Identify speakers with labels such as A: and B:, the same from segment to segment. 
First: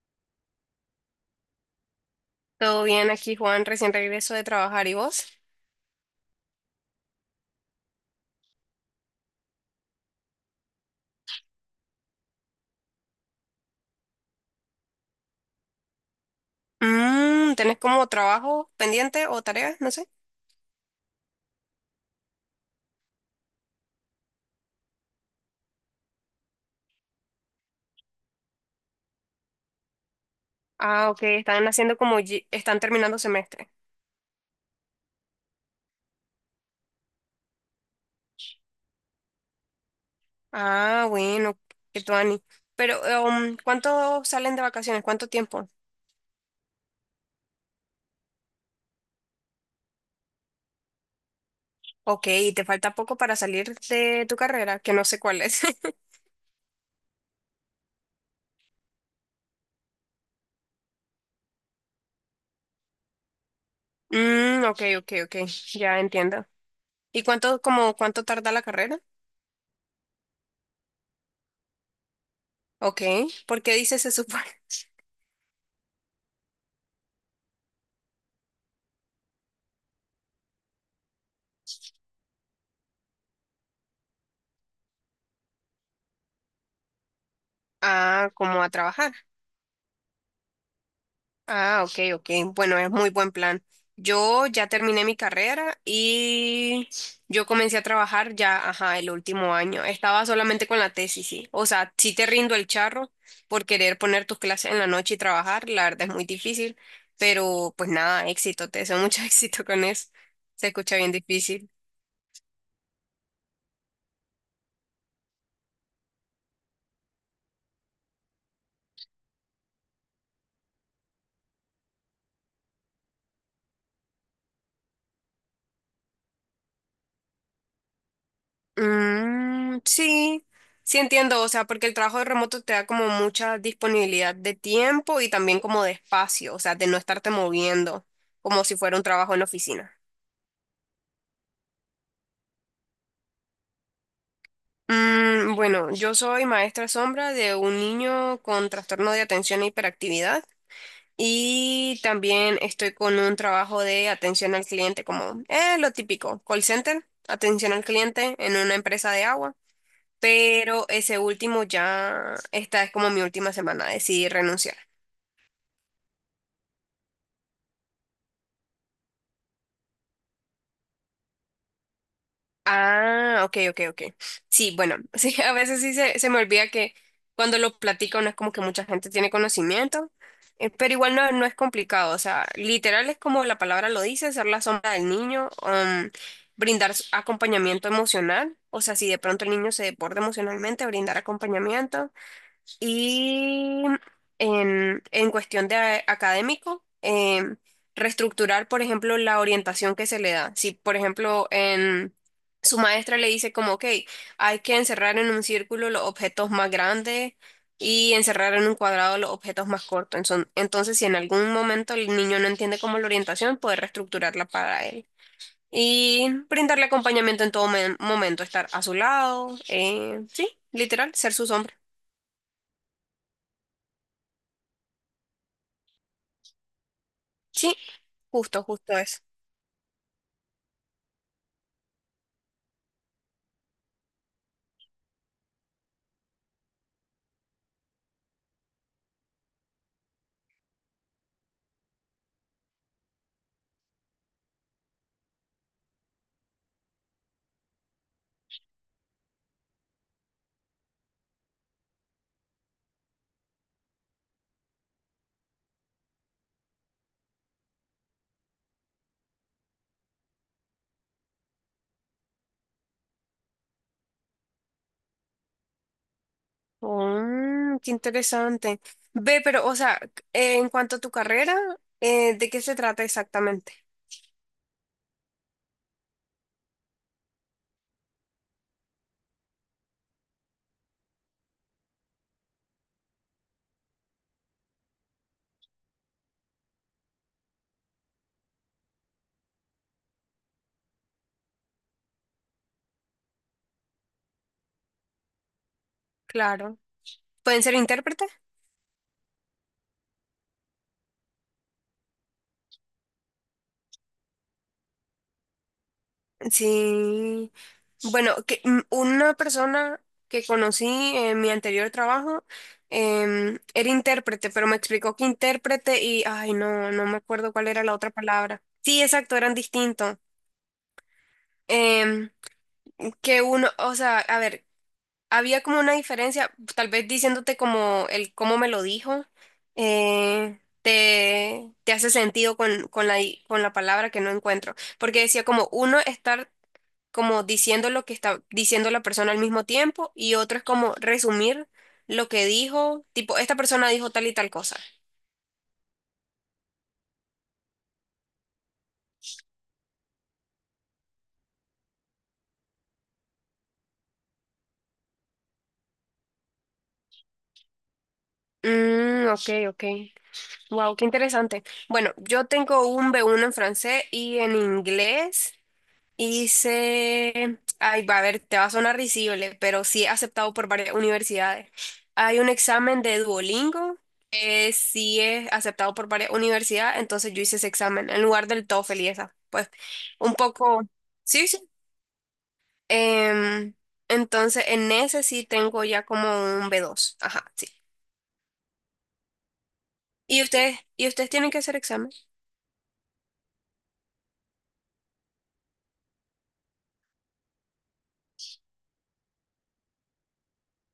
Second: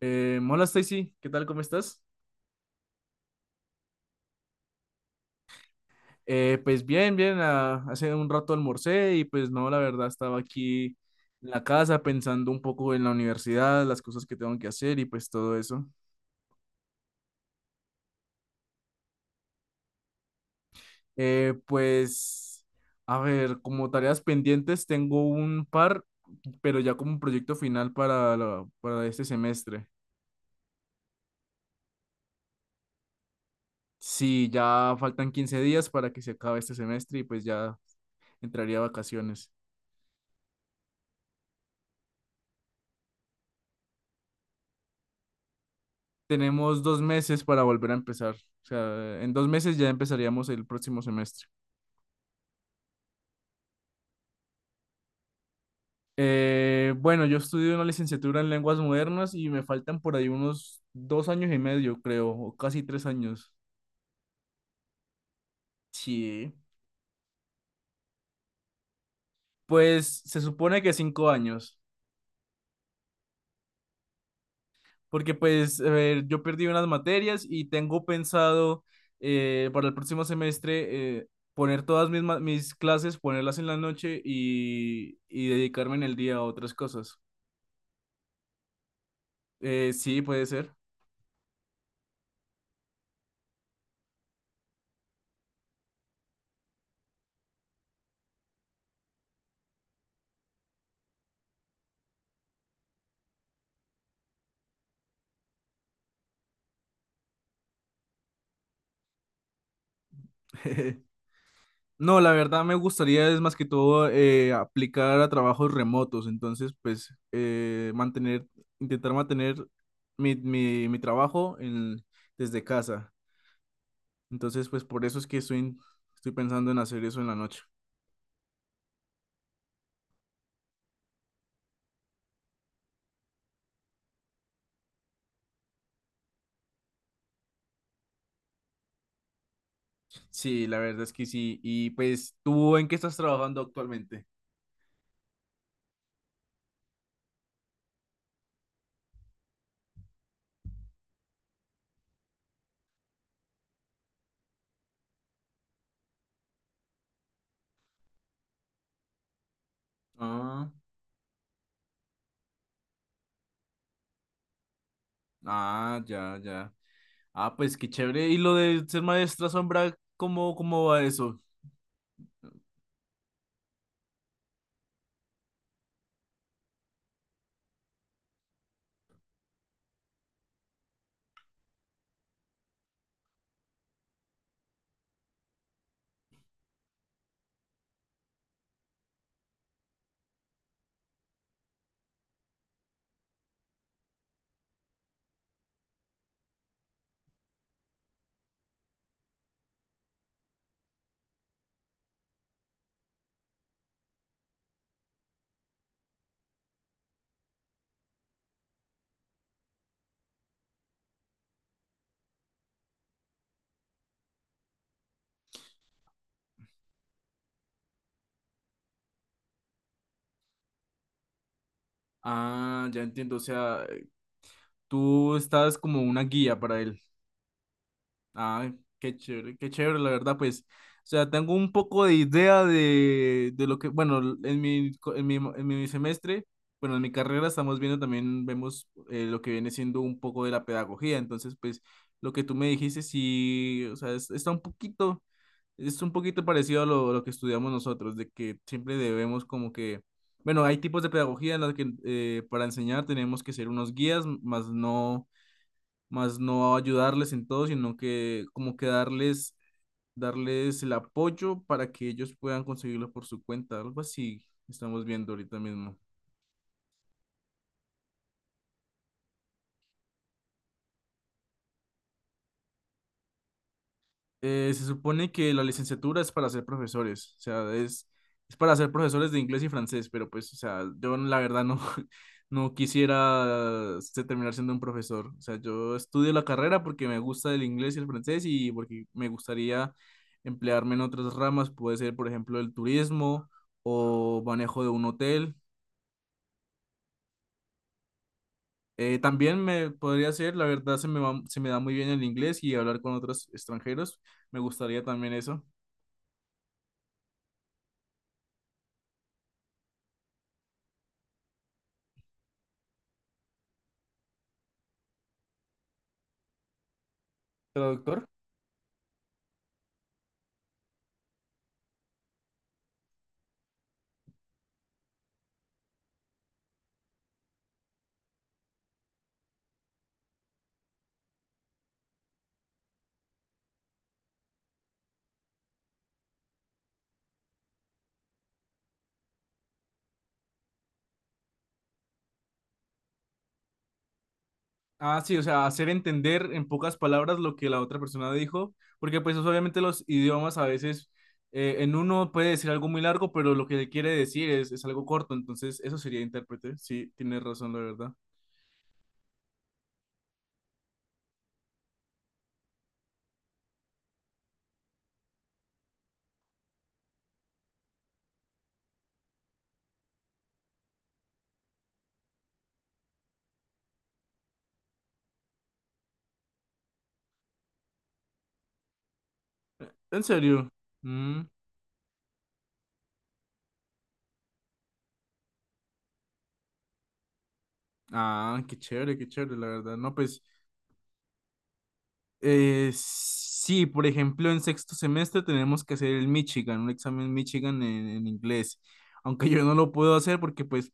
A: Hola Stacy, ¿qué tal? ¿Cómo estás?
B: Todo bien aquí, Juan. Recién regreso de trabajar. ¿Y vos?
A: Pues bien, bien, hace un rato almorcé y pues no, la verdad estaba aquí en la casa pensando un poco en la universidad, las cosas que tengo que hacer y pues todo eso.
B: ¿Tenés como trabajo pendiente o tareas? No sé.
A: Pues, a ver, como tareas pendientes tengo un par, pero ya como un proyecto final para, para este semestre.
B: Ah, ok. Están haciendo como están terminando semestre.
A: Sí, ya faltan 15 días para que se acabe este semestre y pues ya entraría a vacaciones.
B: Ah, bueno. Qué tuani. Pero, ¿cuánto salen de vacaciones? ¿Cuánto tiempo?
A: Tenemos dos meses para volver a empezar. O sea, en 2 meses ya empezaríamos el próximo semestre.
B: Ok, y te falta poco para salir de tu carrera, que no sé cuál es.
A: Bueno, yo estudio una licenciatura en lenguas modernas y me faltan por ahí unos 2 años y medio, creo, o casi 3 años.
B: Mm, ok, ok, ok. Ya entiendo.
A: Sí.
B: ¿Y cuánto tarda la carrera?
A: Pues se supone que 5 años,
B: Ok. ¿Por qué dices se supone?
A: porque pues a ver, yo perdí unas materias y tengo pensado para el próximo semestre poner todas mis clases, ponerlas en la noche y dedicarme en el día a otras cosas.
B: Ah, como a trabajar.
A: Sí, puede ser.
B: Ah, ok, ok. Bueno, es muy buen plan. Yo ya terminé mi carrera y yo comencé a trabajar ya, ajá, el último año. Estaba solamente con la tesis, sí. O sea, sí te rindo el charro por querer poner tus clases en la noche y trabajar. La verdad es muy difícil, pero pues nada, éxito. Te deseo mucho éxito con eso. Se escucha bien difícil.
A: No, la verdad me gustaría es más que todo aplicar a trabajos remotos, entonces pues mantener, intentar mantener mi trabajo en, desde casa. Entonces pues por eso es estoy pensando en hacer eso en la noche.
B: Mm, sí, sí entiendo, o sea, porque el trabajo de remoto te da como mucha disponibilidad de tiempo y también como de espacio, o sea, de no estarte moviendo, como si fuera un trabajo en oficina.
A: Sí, la verdad es que sí. Y pues ¿tú en qué estás trabajando actualmente?
B: Bueno, yo soy maestra sombra de un niño con trastorno de atención e hiperactividad y también estoy con un trabajo de atención al cliente, como lo típico, call center, atención al cliente en una empresa de agua.
A: Ah,
B: Pero ese último ya, esta es como mi última semana, decidí renunciar.
A: ah, ya, ya. Ah, pues qué chévere. ¿Y lo de ser maestra sombra, cómo, cómo va eso?
B: Ah, ok, ok, ok. Sí, bueno, sí, a veces sí se me olvida que cuando lo platico no es como que mucha gente tiene conocimiento, pero igual no, no es complicado, o sea, literal es como la palabra lo dice, ser la sombra del niño, brindar acompañamiento emocional, o sea, si de pronto el niño se desborda emocionalmente, brindar acompañamiento. Y en cuestión de académico, reestructurar, por ejemplo, la orientación que se le da. Si, por ejemplo, su maestra le dice como, ok, hay que encerrar en un círculo los objetos más grandes y encerrar en un cuadrado los objetos más cortos. Entonces, si en algún momento el niño no entiende como la orientación, poder reestructurarla para él. Y brindarle acompañamiento en todo momento, estar a su lado, sí, literal, ser su sombra.
A: Ah, ya entiendo. O sea, tú estás como una guía para él.
B: Sí, justo,
A: Ah,
B: justo eso.
A: qué chévere, la verdad, pues. O sea, tengo un poco de idea de lo que, bueno, en en mi semestre, bueno, en mi carrera estamos viendo también, vemos lo que viene siendo un poco de la pedagogía. Entonces, pues, lo que tú me dijiste, sí, o sea, está un poquito, es un poquito parecido a lo que estudiamos nosotros, de que siempre debemos como que, bueno, hay tipos de pedagogía en las que para enseñar tenemos que ser unos guías, más no ayudarles en todo, sino que como que darles, darles el apoyo para que ellos puedan conseguirlo por su cuenta, algo así estamos viendo ahorita mismo.
B: Mm, qué interesante. Ve, pero, o sea, en cuanto a tu carrera, ¿de qué se trata exactamente?
A: Se supone que la licenciatura es para ser profesores, o sea, es para ser profesores de inglés y francés, pero pues, o sea, yo la verdad no, no quisiera este, terminar siendo un profesor, o sea, yo estudio la carrera porque me gusta el inglés y el francés y porque me gustaría emplearme en otras ramas, puede ser, por ejemplo, el turismo o manejo de un hotel.
B: Claro. ¿Pueden ser intérpretes?
A: También me podría ser, la verdad, se me da muy bien el inglés y hablar con otros extranjeros, me gustaría también eso.
B: Sí. Bueno, que una persona que conocí en mi anterior trabajo, era intérprete, pero me explicó que intérprete y, ay, no, no me acuerdo cuál era la otra
A: ¿Traductor?
B: palabra. Sí, exacto, eran distintos. Em, que uno, o sea, a ver, había como una diferencia, tal vez diciéndote como el cómo me lo dijo, te hace sentido con la palabra que no encuentro, porque decía como uno estar como diciendo lo que está diciendo la persona al mismo tiempo y otro es como resumir lo que dijo, tipo, esta persona dijo tal y tal cosa.
A: Ah, sí, o sea, hacer entender en pocas palabras lo que la otra persona dijo, porque pues obviamente los idiomas a veces en uno puede decir algo muy largo, pero lo que le quiere decir es algo corto, entonces eso sería intérprete, sí, tienes razón, la verdad.
B: Mm, ok, ok. Wow, qué interesante. Bueno, yo tengo un B1 en francés y en inglés. Hice Ay, va a ver, te va a sonar risible, pero sí he aceptado por varias universidades. Hay un examen de Duolingo que sí es aceptado por varias universidades, entonces yo hice ese examen en lugar del TOEFL y esa. Pues
A: ¿En
B: un
A: serio?
B: poco.
A: Mm,
B: Sí, sí. Em, entonces en ese sí tengo ya como un B2. Ajá, sí.
A: ah, qué chévere, la verdad. No, pues
B: ¿Y ustedes tienen que hacer examen?
A: Sí, por ejemplo, en sexto semestre tenemos que hacer el Michigan, un examen Michigan en inglés, aunque yo no lo puedo hacer porque pues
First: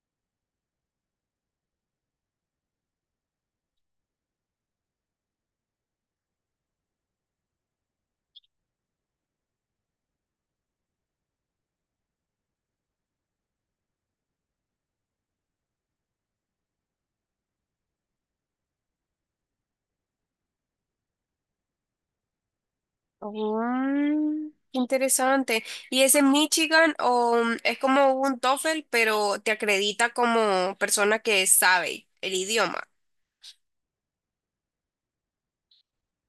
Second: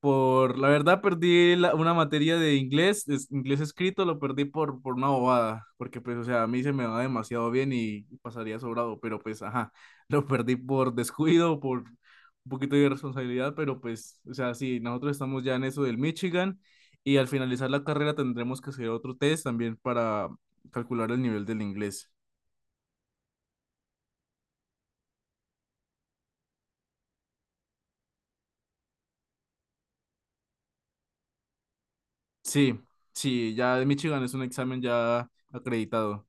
A: por la verdad perdí una materia de inglés, inglés escrito, lo perdí por una bobada, porque pues o sea, a mí se me va demasiado bien y pasaría sobrado, pero pues ajá, lo perdí por descuido, por un poquito de irresponsabilidad, pero pues o sea, sí, nosotros estamos ya en eso del Michigan. Y al finalizar la carrera tendremos que hacer otro test también para, calcular el nivel del inglés.
B: Mm, interesante. ¿Y es en Michigan o es como un TOEFL, pero te acredita como persona que sabe el
A: Sí,
B: idioma?
A: sí, ya de Michigan es un examen ya acreditado.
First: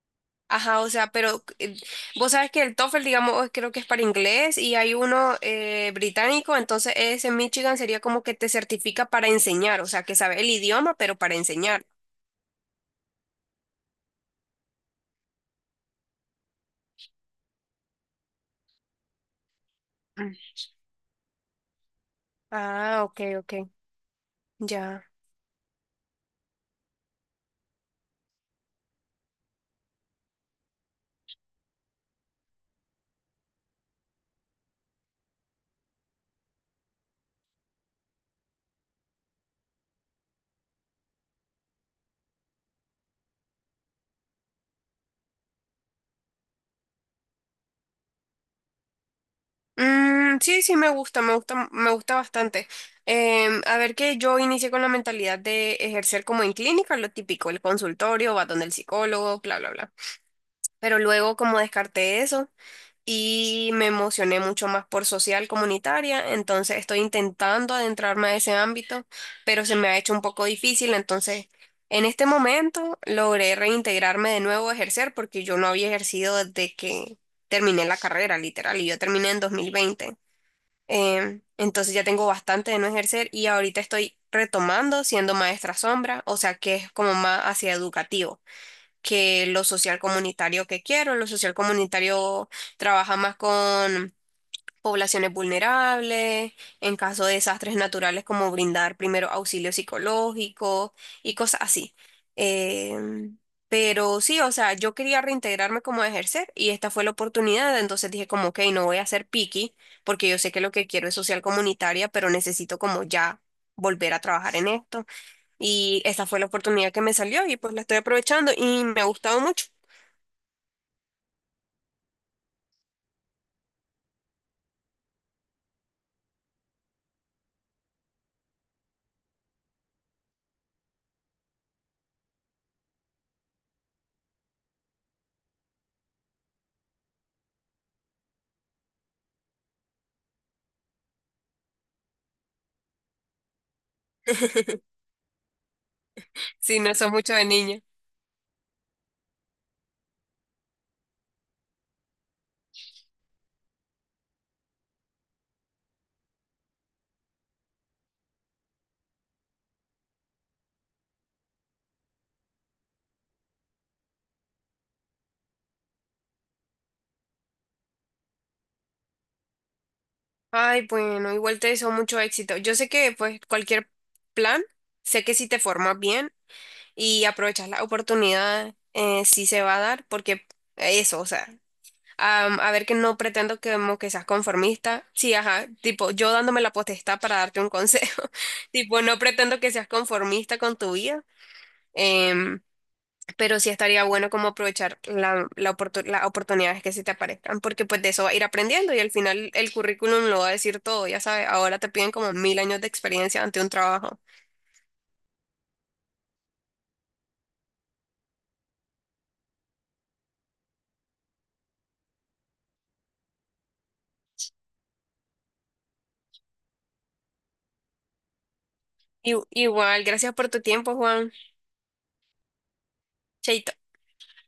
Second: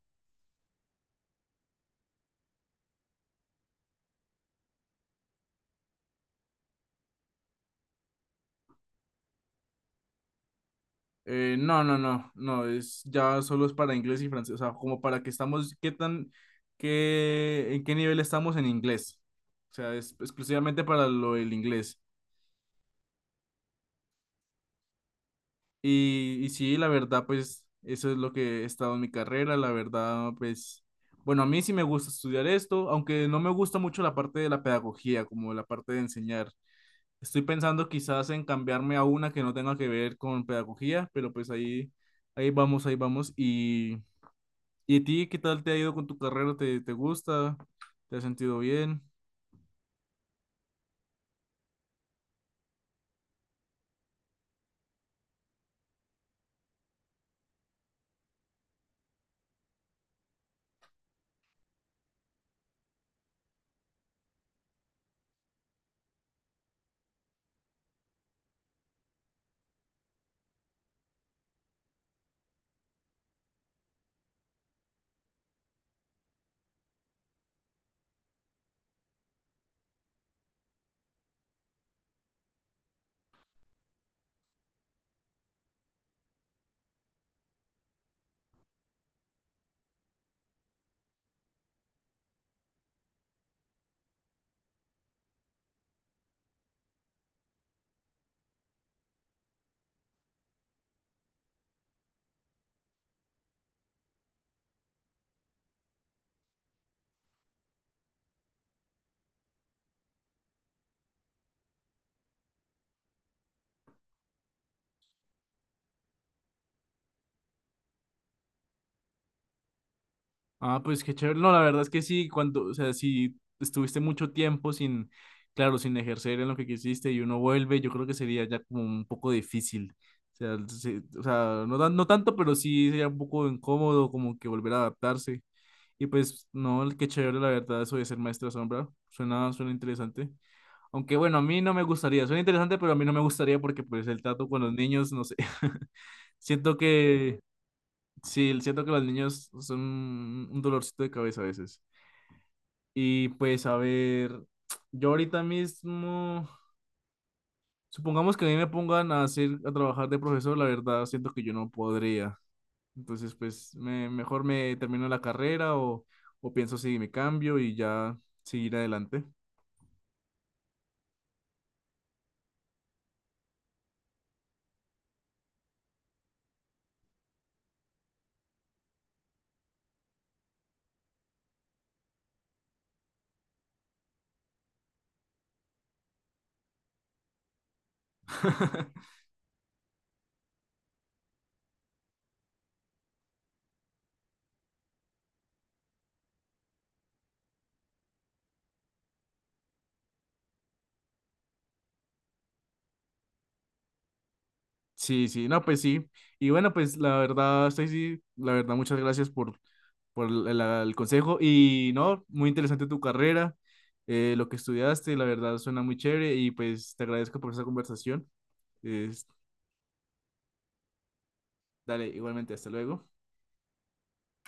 B: Ajá, o sea, pero vos sabes que el TOEFL, digamos, creo que es para inglés y hay uno británico, entonces ese en Michigan sería como que te certifica para enseñar, o sea, que sabe el idioma, pero para
A: No,
B: enseñar.
A: no, no, no, es ya solo es para inglés y francés, o sea, como para que estamos, qué tan, qué, en qué nivel estamos en inglés. O sea, es
B: Mm.
A: exclusivamente para lo del inglés.
B: Ah, ok, ok, ya.
A: Y sí, la verdad, pues eso es lo que he estado en mi carrera, la verdad, pues, bueno, a mí sí me gusta estudiar esto, aunque no me gusta mucho la parte de la pedagogía, como la parte de enseñar. Estoy pensando quizás en cambiarme a una que no tenga que ver con pedagogía, pero pues ahí, ahí vamos, ahí vamos. Y a ti qué tal te ha ido con tu carrera? ¿Te, te gusta? ¿Te has sentido bien?
B: Mm, sí, sí, me gusta, me gusta, me gusta bastante. A ver que yo inicié con la mentalidad de ejercer como en clínica, lo típico, el consultorio, va donde el psicólogo, bla, bla, bla. Pero luego como descarté eso y me emocioné mucho más por social comunitaria, entonces estoy intentando adentrarme a ese ámbito, pero se me ha hecho un poco difícil, entonces en este momento logré reintegrarme de nuevo a ejercer porque yo no había ejercido desde que terminé la carrera, literal, y yo terminé en 2020. Entonces ya tengo bastante de no ejercer y ahorita estoy retomando siendo maestra sombra, o sea que es como más hacia educativo que lo social comunitario que quiero. Lo social comunitario trabaja más con poblaciones vulnerables, en caso de desastres naturales como brindar primero auxilio psicológico y cosas así. Em, pero sí, o sea, yo quería reintegrarme como a ejercer y esta fue la oportunidad, entonces dije como, ok, no voy a ser picky porque yo sé que lo que quiero es social comunitaria, pero necesito como ya volver a trabajar en esto. Y esta fue la oportunidad que me salió y pues la estoy aprovechando y me ha gustado mucho.
A: Ah, pues qué chévere. No, la verdad es que sí, cuando, o sea, si estuviste mucho tiempo sin, claro, sin ejercer en lo que quisiste y uno vuelve, yo creo que sería ya como un poco difícil. O sea, sí, o sea, no, no tanto, pero sí sería un poco incómodo como que volver a adaptarse. Y pues, no, qué chévere, la verdad, eso de ser maestra sombra. Suena, suena interesante. Aunque bueno, a mí no me gustaría. Suena interesante, pero a mí no me gustaría porque pues el trato con los niños, no sé. Siento
B: Sí, no soy mucho
A: que...
B: de niña.
A: Sí, siento que los niños son un dolorcito de cabeza a veces. Y pues a ver, yo ahorita mismo, supongamos que a mí me pongan a hacer, a trabajar de profesor, la verdad siento que yo no podría. Entonces, pues mejor me termino la carrera o pienso si me cambio y ya seguir adelante.
B: Ay, bueno, igual te deseo mucho éxito. Yo sé que pues cualquier plan, sé que si te formas bien y aprovechas la oportunidad, sí se va a dar, porque eso, o sea, a ver que no pretendo que, como que seas conformista. Sí, ajá, tipo, yo dándome la potestad para darte un consejo. Tipo, no pretendo que seas conformista con tu vida. em, pero sí estaría bueno como aprovechar las oportunidades que se te aparezcan, porque pues de eso va a ir aprendiendo y al final el currículum lo va a decir todo, ya sabes, ahora te piden como mil años de experiencia ante un trabajo.
A: Sí, sí, no, pues sí. Y bueno, pues la verdad, Stacy, la verdad, muchas gracias por el consejo. Y no, muy interesante tu carrera, lo que estudiaste, la verdad suena muy chévere y pues te agradezco por esa conversación. Es-
B: Y, igual, gracias por tu tiempo, Juan.
A: dale, igualmente, hasta luego.
B: Chaito.